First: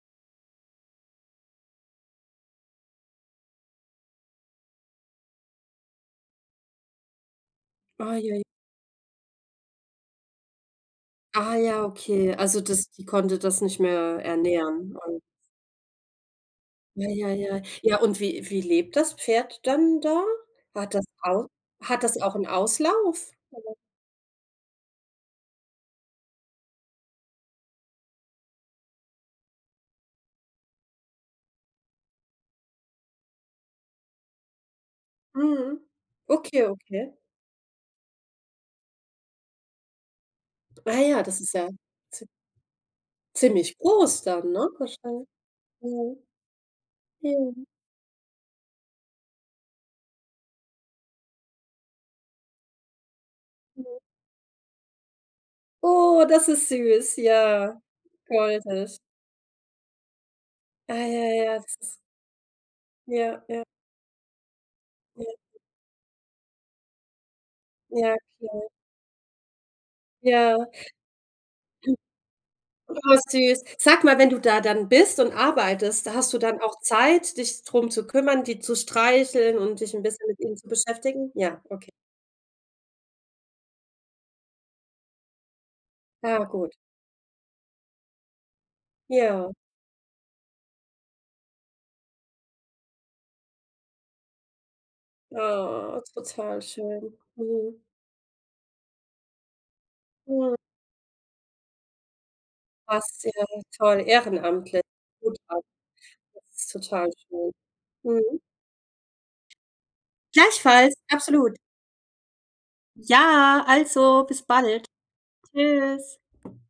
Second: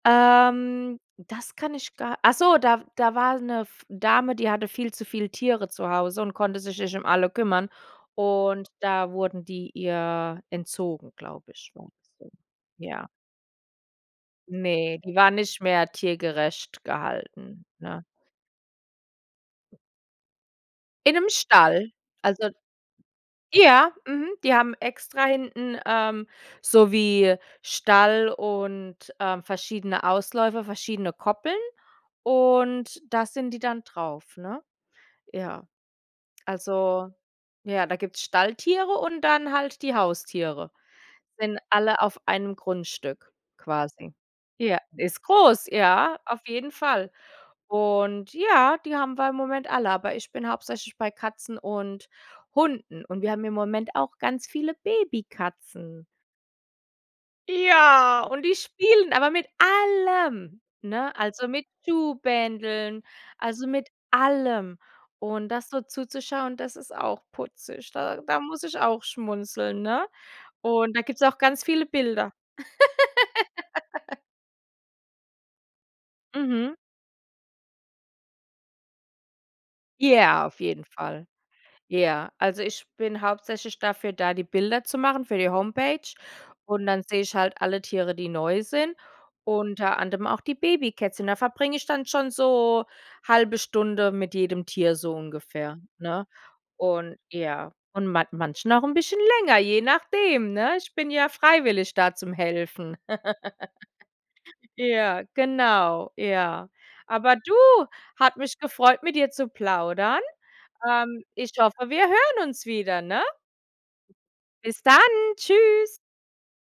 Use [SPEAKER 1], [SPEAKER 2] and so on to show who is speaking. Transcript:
[SPEAKER 1] Ähm, das kann ich gar Achso, da w da war 'ne F Dame, die hatte viel zu viele Tiere zu Hause und konnte sich nicht um alle kümmern.
[SPEAKER 2] Ui ui.
[SPEAKER 1] Und da wurden die ihr entzogen, glaube
[SPEAKER 2] Ah
[SPEAKER 1] ich,
[SPEAKER 2] ja, okay.
[SPEAKER 1] [unintelligible]
[SPEAKER 2] Also, das die
[SPEAKER 1] ja.
[SPEAKER 2] konnte das nicht mehr ernähren
[SPEAKER 1] Ne, die
[SPEAKER 2] und
[SPEAKER 1] war nicht mehr tiergerecht
[SPEAKER 2] Ja, ja, ja.
[SPEAKER 1] gehalten,
[SPEAKER 2] Ja,
[SPEAKER 1] ne?
[SPEAKER 2] und wie wie lebt das Pferd dann da? Hat das
[SPEAKER 1] In 'nem
[SPEAKER 2] auch
[SPEAKER 1] Stall.
[SPEAKER 2] hat das auch 'n
[SPEAKER 1] Also
[SPEAKER 2] Auslauf?
[SPEAKER 1] Ja, mhm, die haben extra hinten, ähm, so wie Stall und, ähm, verschiedene Ausläufer, verschiedene Koppeln. Und da sind die dann drauf, ne? Ja.
[SPEAKER 2] Mhm. Okay, okay.
[SPEAKER 1] Also, ja, da gibt's Stalltiere und dann halt die Haustiere.
[SPEAKER 2] Ah ja, das ist
[SPEAKER 1] Sind
[SPEAKER 2] ja
[SPEAKER 1] alle auf
[SPEAKER 2] zie
[SPEAKER 1] einem Grundstück
[SPEAKER 2] ziemlich
[SPEAKER 1] quasi.
[SPEAKER 2] groß dann, ne,
[SPEAKER 1] Ja, ist
[SPEAKER 2] wahrschein
[SPEAKER 1] groß,
[SPEAKER 2] mhm.
[SPEAKER 1] ja, auf jeden Fall.
[SPEAKER 2] Ja.
[SPEAKER 1] Und ja, die haben wir im Moment alle, aber ich bin hauptsächlich bei Katzen und Hunden. Und wir haben im Moment
[SPEAKER 2] Ja.
[SPEAKER 1] auch ganz viele Babykatzen.
[SPEAKER 2] Oh, das ist süß, ja.
[SPEAKER 1] Ja, und die
[SPEAKER 2] Goldig.
[SPEAKER 1] spielen, aber mit allem,
[SPEAKER 2] Ah,
[SPEAKER 1] ne,
[SPEAKER 2] ja
[SPEAKER 1] also
[SPEAKER 2] ja,
[SPEAKER 1] mit
[SPEAKER 2] das ist
[SPEAKER 1] Schuhbändeln,
[SPEAKER 2] Ja. Ja.
[SPEAKER 1] also mit allem.
[SPEAKER 2] Ja.
[SPEAKER 1] Und das so zuzuschauen, das ist auch putzig.
[SPEAKER 2] Ja,
[SPEAKER 1] Da da
[SPEAKER 2] klar.
[SPEAKER 1] muss ich auch schmunzeln, ne?
[SPEAKER 2] Ja.
[SPEAKER 1] Und da gibt's auch ganz viele
[SPEAKER 2] Du
[SPEAKER 1] Bilder.
[SPEAKER 2] Oh, süß. Sag mal, wenn du da dann bist und arbeitest, hast du dann
[SPEAKER 1] Mhm.
[SPEAKER 2] auch Zeit, dich drum zu kümmern, die zu streicheln und dich 'n bisschen mit
[SPEAKER 1] Ja,
[SPEAKER 2] ihnen
[SPEAKER 1] auf
[SPEAKER 2] zu
[SPEAKER 1] jeden Fall.
[SPEAKER 2] beschäftigen? Ja, okay.
[SPEAKER 1] Ja. Also, ich bin hauptsächlich dafür da, die Bilder zu machen, für die Homepage.
[SPEAKER 2] Ja, gut.
[SPEAKER 1] Und dann seh ich halt alle Tiere, die neu sind,
[SPEAKER 2] Ja.
[SPEAKER 1] unter anderem auch die Babykätzchen. Da verbringe ich dann schon so 1/2 Stunde mit jedem Tier so ungefähr,
[SPEAKER 2] Oh,
[SPEAKER 1] ne?
[SPEAKER 2] total schön.
[SPEAKER 1] Und ja,
[SPEAKER 2] Mhm.
[SPEAKER 1] und man manchen auch 'n bisschen länger, je nachdem,
[SPEAKER 2] Mhm.
[SPEAKER 1] ne? Ich bin ja freiwillig da zum Helfen.
[SPEAKER 2] Das ist ja toll, ehrenamtlich,
[SPEAKER 1] Ja,
[SPEAKER 2] Hut ab.
[SPEAKER 1] genau,
[SPEAKER 2] Das
[SPEAKER 1] ja.
[SPEAKER 2] ist total
[SPEAKER 1] Aber
[SPEAKER 2] schön,
[SPEAKER 1] du, hat
[SPEAKER 2] mhm.
[SPEAKER 1] mich gefreut, mit dir zu plaudern.
[SPEAKER 2] Gleichfalls,
[SPEAKER 1] Ähm, ich
[SPEAKER 2] absolut.
[SPEAKER 1] hoffe, wir hören uns wieder, ne?
[SPEAKER 2] Ja, also, bis
[SPEAKER 1] Bis
[SPEAKER 2] bald,
[SPEAKER 1] dann, tschüss.
[SPEAKER 2] tschüss.